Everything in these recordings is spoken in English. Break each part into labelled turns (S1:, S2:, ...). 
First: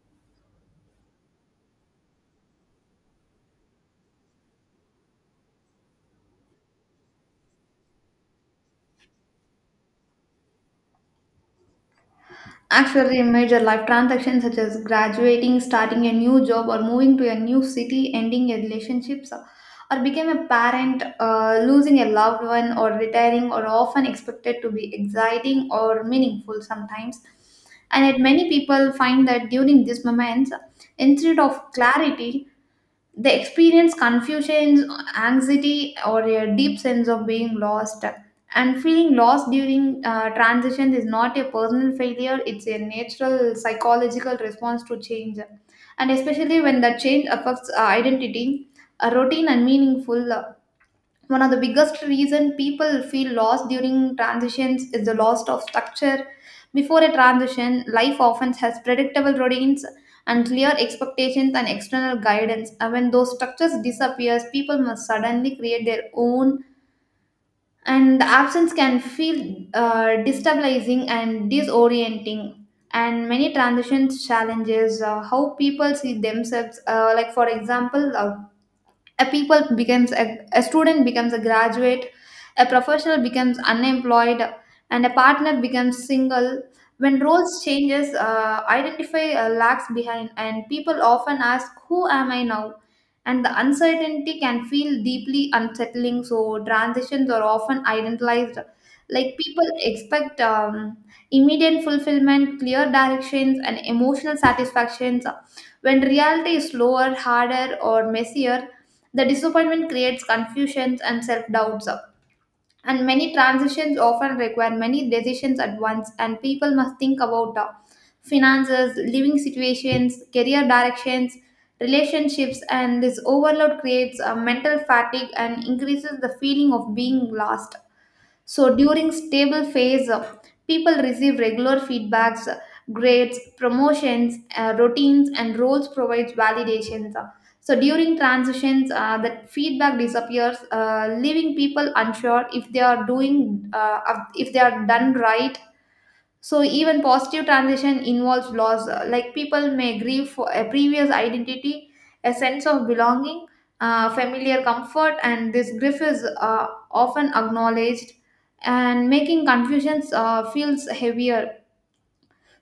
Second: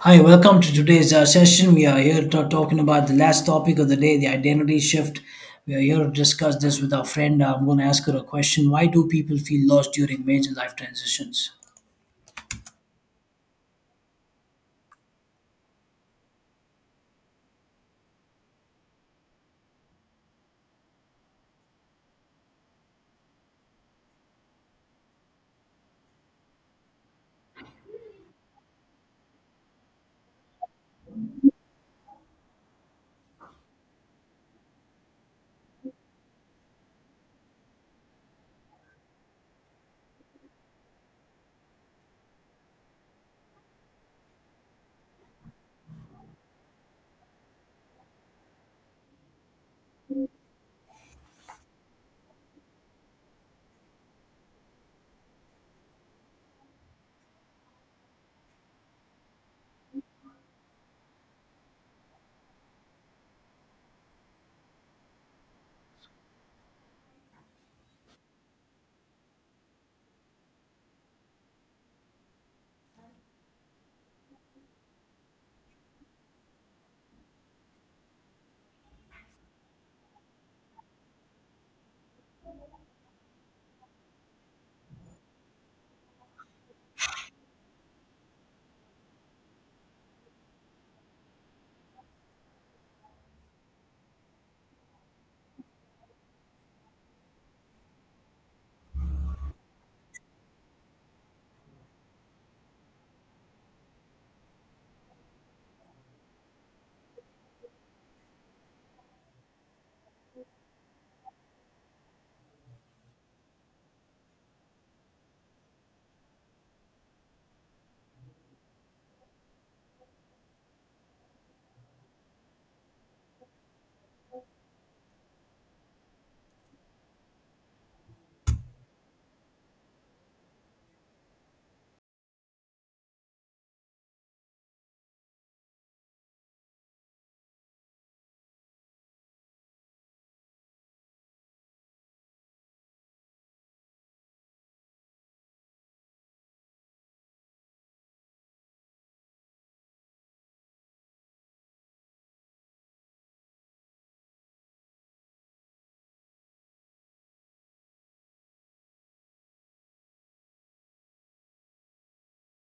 S1: Hi, welcome to today's session. We are talking about the last topic of the day, the identity shift. We are here to discuss this with our friend. I'm going to ask her a question. Why do people feel lost during major life transitions?
S2: Actually, major life transactions such as graduating, starting a new job, or moving to a new city, ending a relationship, or became a parent, losing a loved one, or retiring are often expected to be exciting or meaningful sometimes. And yet, many people find that during these moments, instead of clarity, they experience confusion, anxiety, or a deep sense of being lost. And feeling lost during transition is not a personal failure, it's a natural psychological response to change. And especially when the change affects identity, routine, and meaningful. One of the biggest reason people feel lost during transitions is the loss of structure before a transition life often has predictable routines and clear expectations and external guidance, and when those structures disappears people must suddenly create their own, and the absence can feel destabilizing and disorienting. And many transitions challenges how people see themselves, like for example, a people becomes a student becomes a graduate, a professional becomes unemployed, and a partner becomes single. When roles changes, identify lags behind and people often ask, who am I now? And the uncertainty can feel deeply unsettling. So transitions are often idealized, like people expect immediate fulfillment, clear directions, and emotional satisfactions. When reality is slower, harder, or messier, the disappointment creates confusions and self doubts. And many transitions often require many decisions at once, and people must think about finances, living situations, career directions, relationships, and this overload creates a mental fatigue and increases the feeling of being lost. So during stable phase, people receive regular feedbacks, grades, promotions, routines, and roles provides validations. So during transitions, that feedback disappears, leaving people unsure if they are doing, if they are done right. So even positive transition involves loss. Like people may grieve for a previous identity, a sense of belonging, familiar comfort, and this grief is often acknowledged, and making confusions feels heavier.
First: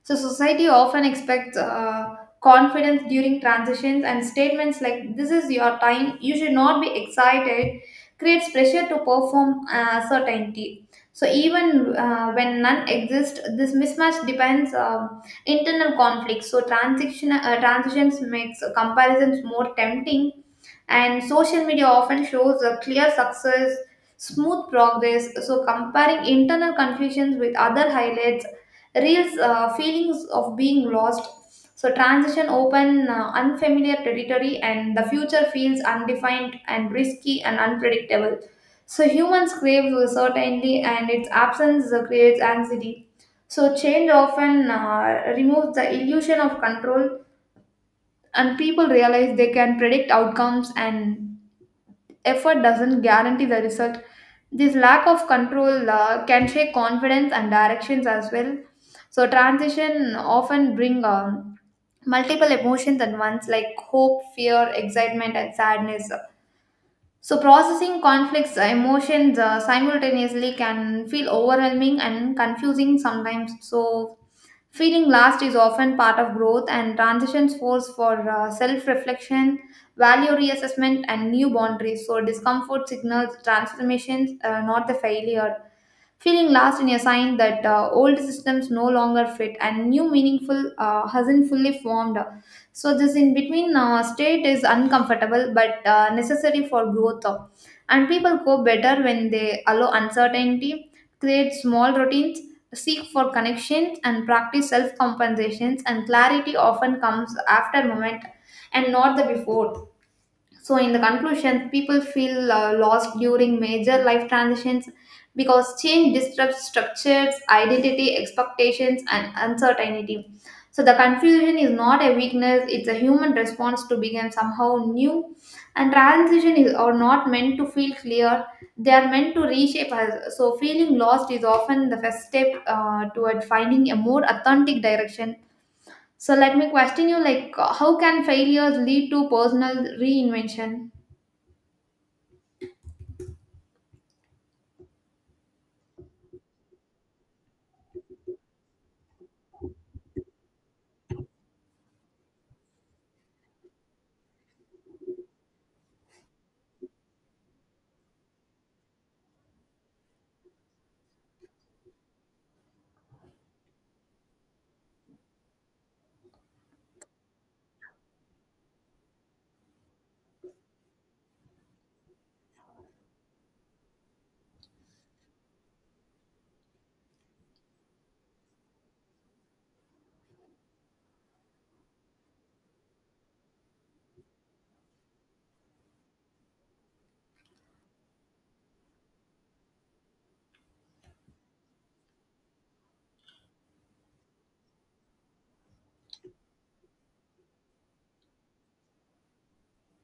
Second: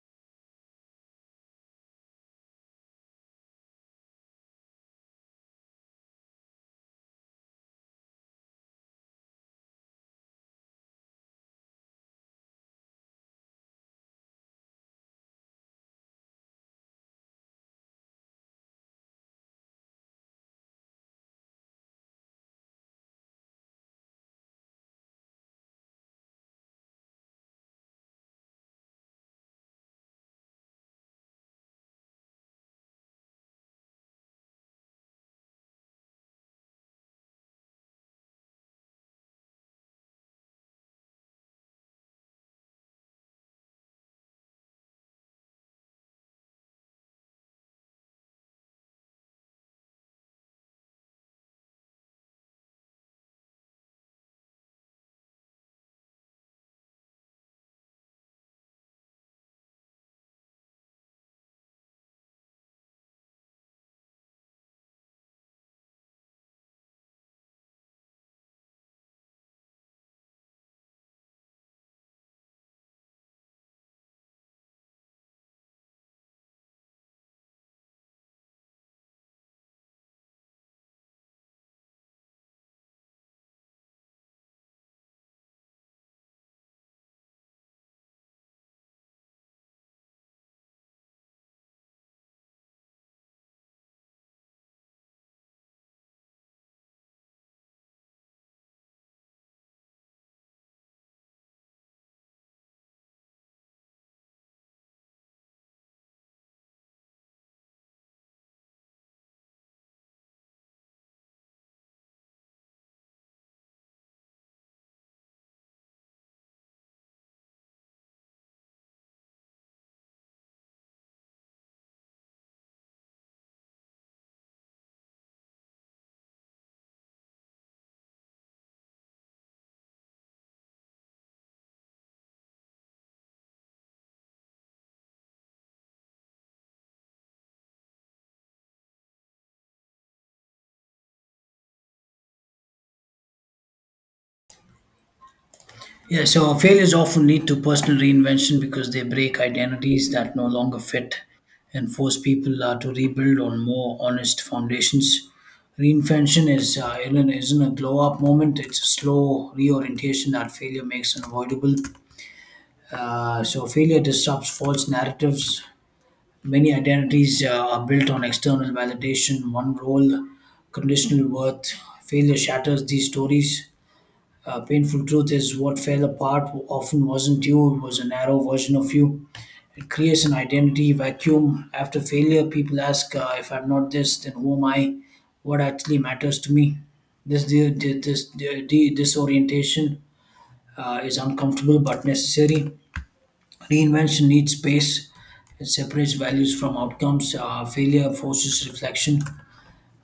S2: So, society often expects confidence during transitions, and statements like "This is your time," "You should not be excited," creates pressure to perform certainty. So, even when none exist, this mismatch depends internal conflict. So, transitions makes comparisons more tempting, and social media often shows a clear success, smooth progress. So comparing internal confusions with other highlights reels feelings of being lost. So transition open unfamiliar territory, and the future feels undefined and risky and unpredictable. So humans crave certainty and its absence creates anxiety. So change often removes the illusion of control, and people realize they can predict outcomes and effort doesn't guarantee the result. This lack of control can shake confidence and directions as well. So transition often bring multiple emotions at once, like hope, fear, excitement, and sadness. So processing conflicts, emotions simultaneously can feel overwhelming and confusing sometimes. So feeling last is often part of growth, and transitions force for self reflection, value reassessment, and new boundaries. So, discomfort signals transformations, not the failure. Feeling lost in a sign that old systems no longer fit and new meaningful hasn't fully formed. So, this in between state is uncomfortable but necessary for growth. And people go better when they allow uncertainty, create small routines, seek for connections, and practice self compensations. And clarity often comes after moment and not the before. So, in the conclusion, people feel lost during major life transitions because change disrupts structures, identity, expectations, and uncertainty. So, the confusion is not a weakness, it's a human response to become somehow new. And are not meant to feel clear, they are meant to reshape us. So, feeling lost is often the first step toward finding a more authentic direction. So, let me question you like, how can failures lead to personal reinvention?
S1: Yeah, so failures often lead to personal reinvention because they break identities that no longer fit and force people to rebuild on more honest foundations. Reinvention is isn't a glow up moment. It's a slow reorientation that failure makes unavoidable. So failure disrupts false narratives. Many identities are built on external validation, one role, conditional worth. Failure shatters these stories. Painful truth is what fell apart often wasn't you, it was a narrow version of you. It creates an identity vacuum. After failure, people ask, if I'm not this, then who am I? What actually matters to me? This, this, Disorientation is uncomfortable but necessary. Reinvention needs space. It separates values from outcomes. Failure forces reflection.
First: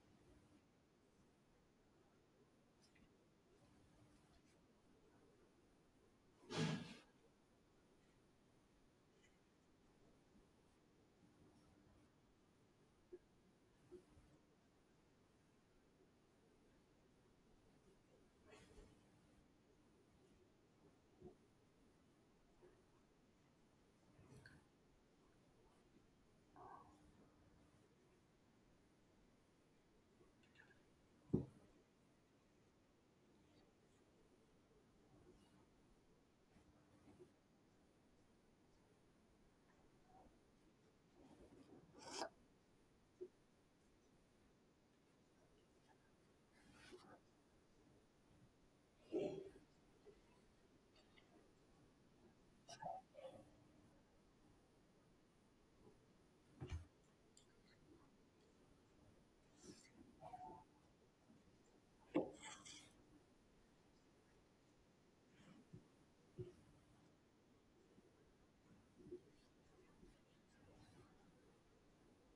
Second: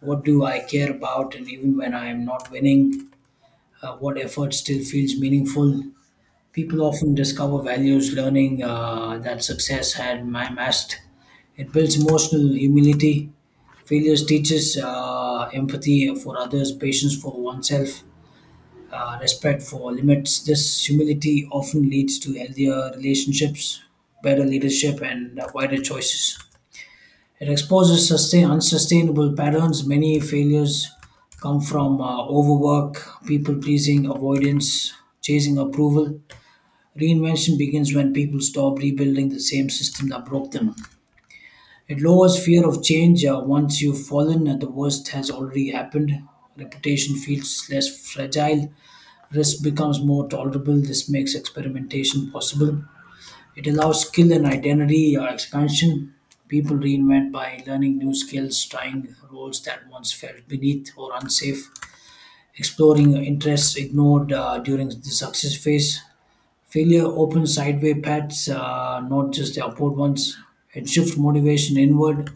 S1: What do I care about? And even when I am not winning, what effort still feels meaningful? People often discover values, learning that success had masked. It builds emotional humility. Failures teaches empathy for others, patience for oneself. Respect for limits. This humility often leads to healthier relationships, better leadership, and wider choices. It exposes unsustainable patterns. Many failures come from overwork, people pleasing, avoidance, chasing approval. Reinvention begins when people stop rebuilding the same system that broke them. It lowers fear of change. Once you've fallen, the worst has already happened. Reputation feels less fragile, risk becomes more tolerable. This makes experimentation possible. It allows skill and identity expansion. People reinvent by learning new skills, trying roles that once felt beneath or unsafe, exploring interests ignored during the success phase. Failure opens sideway paths, not just the upward ones. It shifts motivation inward.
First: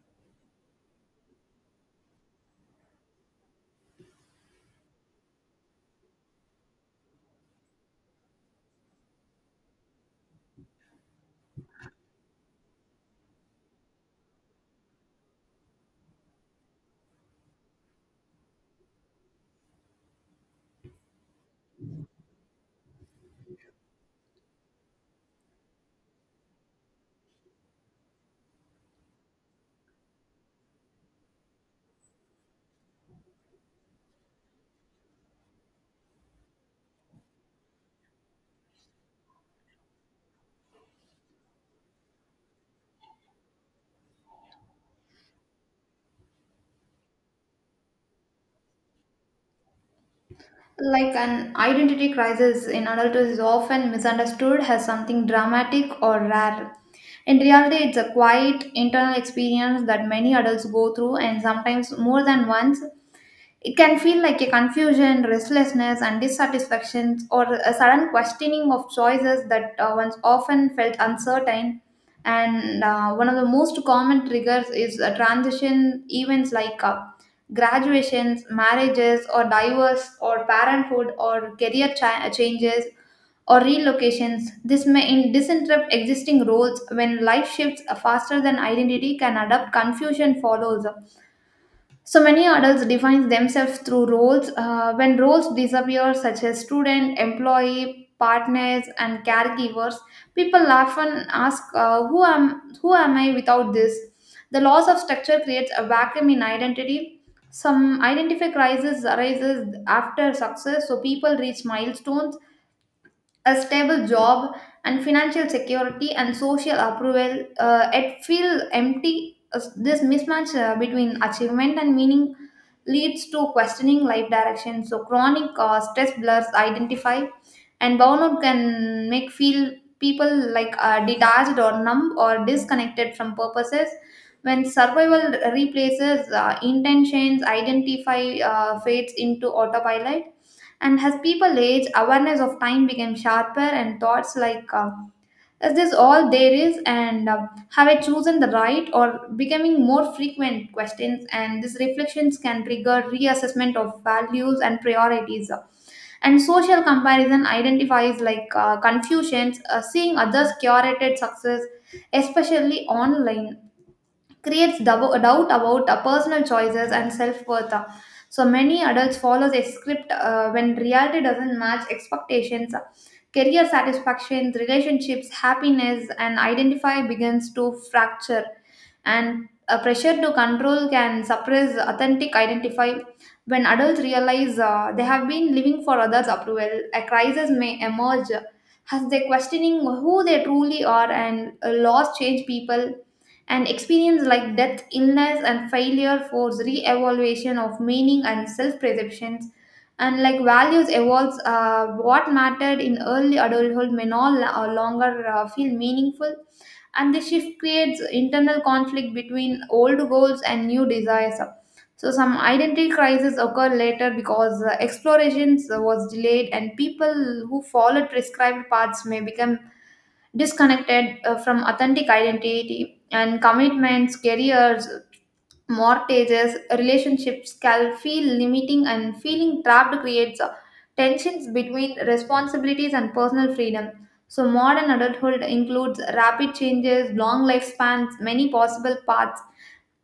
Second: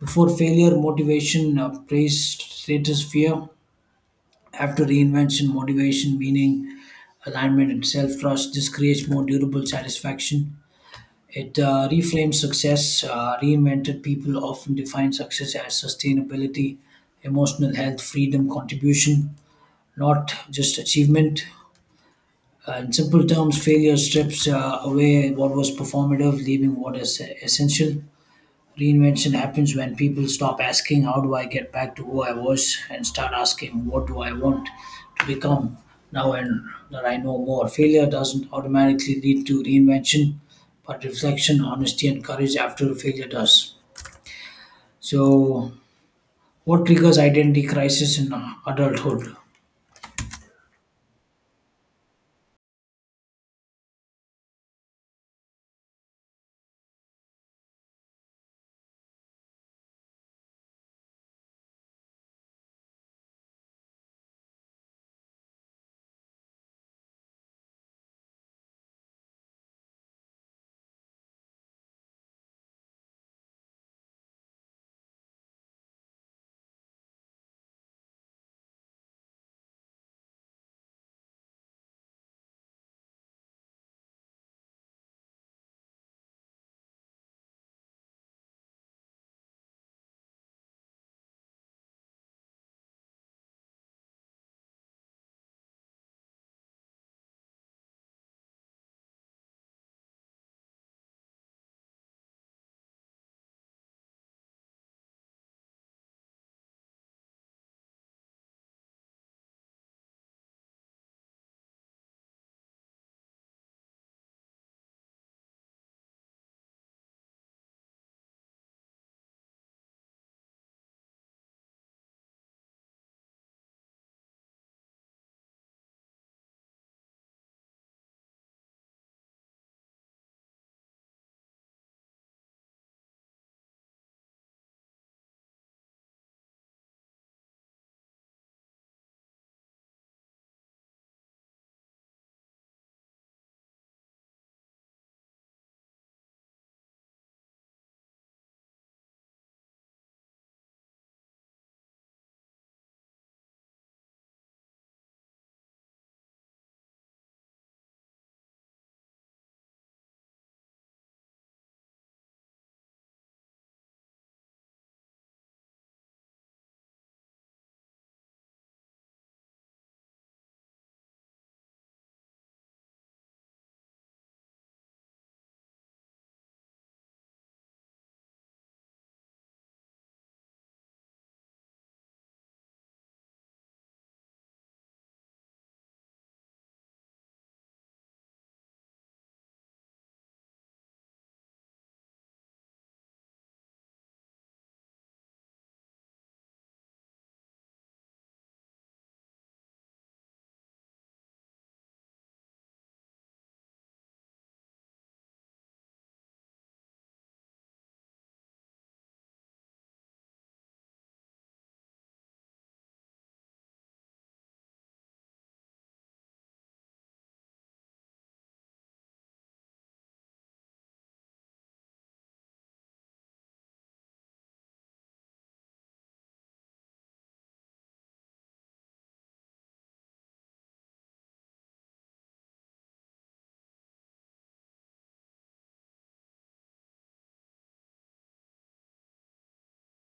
S1: Before failure, motivation, praise, status, fear. After reinvention, motivation, meaning, alignment, and self trust, this creates more durable satisfaction. It reframes success. Reinvented people often define success as sustainability, emotional health, freedom, contribution, not just achievement. In simple terms, failure strips away what was performative, leaving what is essential. Reinvention happens when people stop asking, "How do I get back to who I was?" and start asking, "What do I want to become now and that I know more?" Failure doesn't automatically lead to reinvention, but reflection, honesty, and courage after failure does. So, what triggers identity crisis in adulthood?
S2: Like an identity crisis in adulthood is often misunderstood as something dramatic or rare. In reality, it's a quiet internal experience that many adults go through, and sometimes more than once, it can feel like a confusion, restlessness, and dissatisfaction, or a sudden questioning of choices that once often felt uncertain. And one of the most common triggers is transition events like, graduations, marriages, or divorce, or parenthood, or changes, or relocations. This may disinterrupt existing roles when life shifts faster than identity can adapt. Confusion follows, so many adults define themselves through roles. When roles disappear, such as student, employee, partners, and caregivers, people often ask, Who am I without this?" The loss of structure creates a vacuum in identity. Some identity crisis arises after success, so people reach milestones, a stable job and financial security and social approval, it feel empty. As this mismatch between achievement and meaning leads to questioning life direction, so chronic stress blurs identify, and burnout can make feel people like detached or numb or disconnected from purposes. When survival replaces intentions, identify fades into autopilot. And as people age, awareness of time became sharper, and thoughts like, is this all there is? And have I chosen the right? Or becoming more frequent questions. And these reflections can trigger reassessment of values and priorities. And social comparison identifies like confusions, seeing others' curated success, especially online, creates doubt about personal choices and self-worth. So many adults follow a script when reality doesn't match expectations. Career satisfaction, relationships, happiness, and identify begins to fracture. And a pressure to control can suppress authentic identify. When adults realize they have been living for others' approval, a crisis may emerge as they questioning who they truly are. And laws change people, an experience like death, illness, and failure force re-evaluation of meaning and self-perceptions, and like values evolves. What mattered in early adulthood may no lo- longer feel meaningful, and the shift creates internal conflict between old goals and new desires. So some identity crises occur later because explorations was delayed, and people who followed prescribed paths may become disconnected from authentic identity, and commitments, careers, mortgages, relationships can feel limiting, and feeling trapped creates tensions between responsibilities and personal freedom. So modern adulthood includes rapid changes, long lifespans, many possible paths,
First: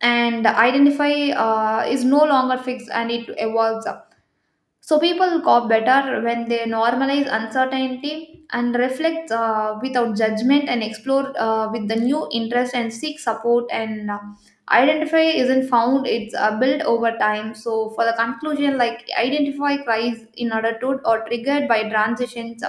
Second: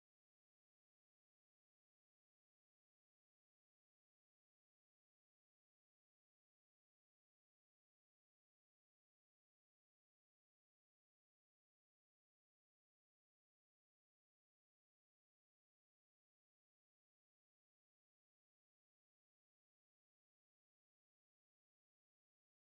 S2: and identify is no longer fixed and it evolves. So people cope better when they normalize uncertainty and reflect without judgment and explore with the new interest and seek support. And identify isn't found, it's built over time. So for the conclusion, like identify cries in order to or triggered by transitions,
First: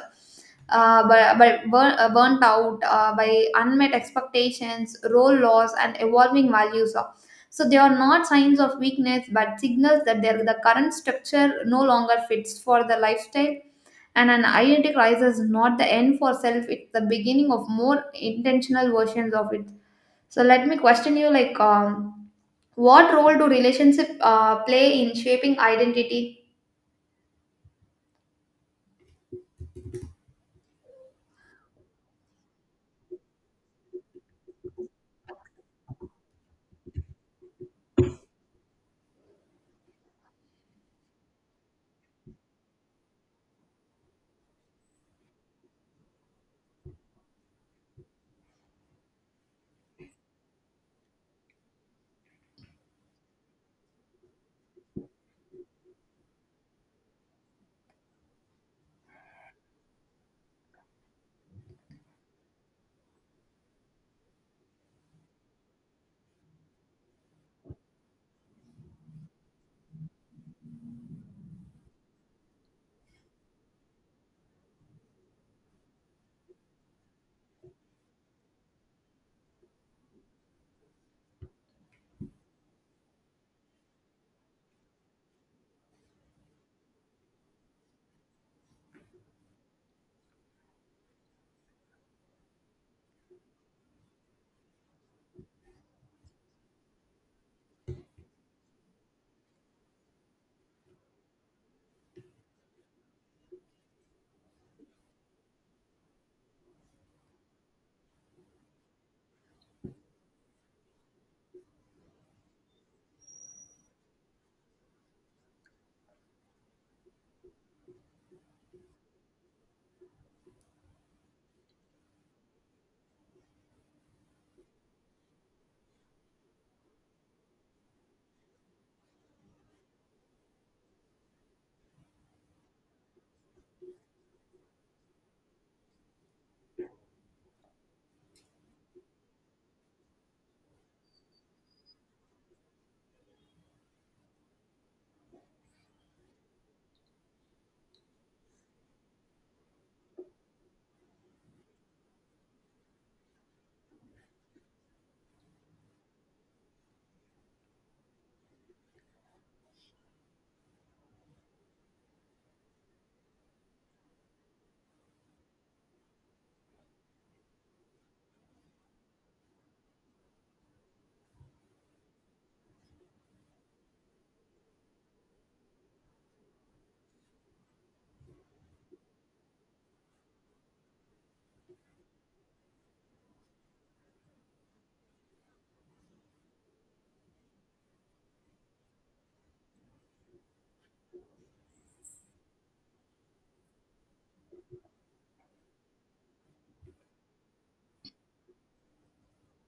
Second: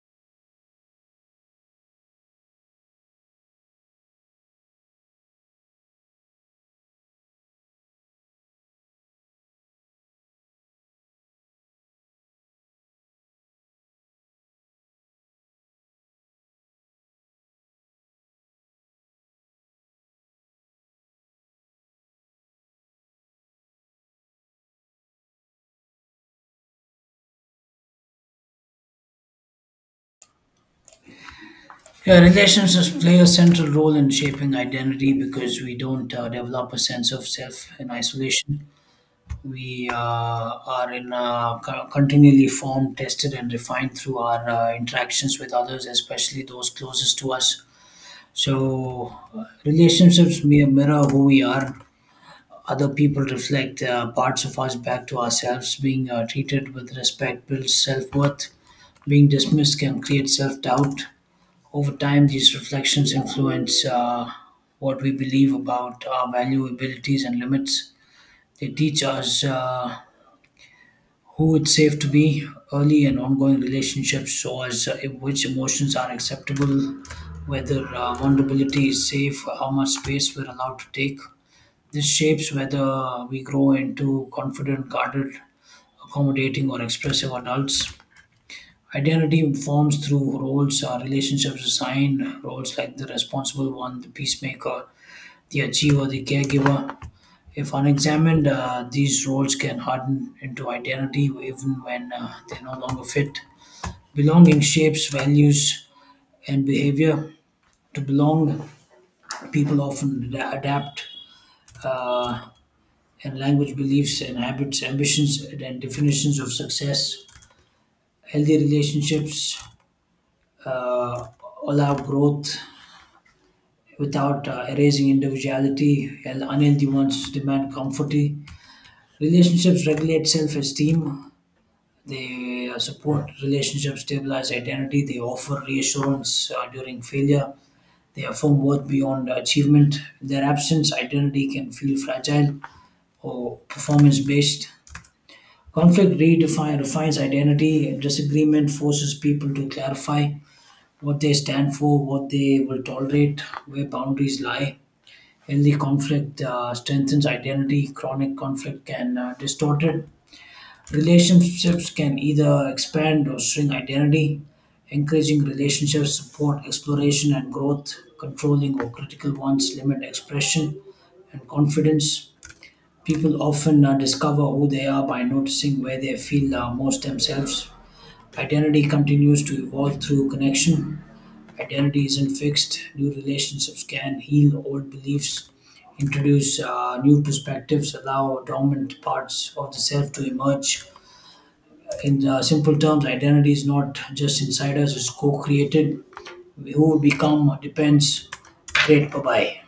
S2: by burnt out, by unmet expectations, role loss, and evolving values, so they are not signs of weakness, but signals that their the current structure no longer fits for the lifestyle. And an identity crisis is not the end for self; it's the beginning of more intentional versions of it. So let me question you: what role do relationship play in shaping identity?
S1: Yeah, relationships play a central role in shaping identity because we don't develop a sense of self in isolation. We are in continually formed, tested, and refined through our interactions with others, especially those closest to us. So, mirror who we are. Other people reflect parts of us back to ourselves. Being treated with respect builds self worth. Being dismissed can create self doubt. Over time, these reflections influence what we believe about our value, abilities, and limits. They teach us who it's safe to be, early and ongoing relationships, so as which emotions are acceptable, whether vulnerability is safe, how much space we're allowed to take. This shapes whether we grow into confident, guarded, accommodating, or expressive adults. Identity forms through roles. Relationships assign roles like the responsible one, the peacemaker, the achiever, the caregiver. If unexamined, these roles can harden into identity even when they no longer fit. Belonging shapes values and behavior. To belong, people often adapt uh, and language, beliefs, and habits, ambitions, and definitions of success. Healthy relationships uh, allow growth without erasing individuality, while unhealthy ones demand comfort. Relationships regulate self esteem. They support relationships, stabilize identity, they offer reassurance during failure, they affirm worth beyond achievement. In their absence, identity can feel fragile or performance based. Conflict redefine refines identity, disagreement forces people to clarify what they stand for, what they will tolerate, where boundaries lie. Healthy conflict strengthens identity, chronic conflict can distort it. Relationships can either expand or shrink identity. Encouraging relationships support exploration and growth. Controlling or critical ones limit expression and confidence. People often discover who they are by noticing where they feel most themselves. Identity continues to evolve through connection. Identity isn't fixed. New relationships can heal old beliefs, introduce new perspectives, allow dormant parts of the self to emerge. In simple terms, identity is not just inside us, it's co created. Who we become depends. Great, bye bye.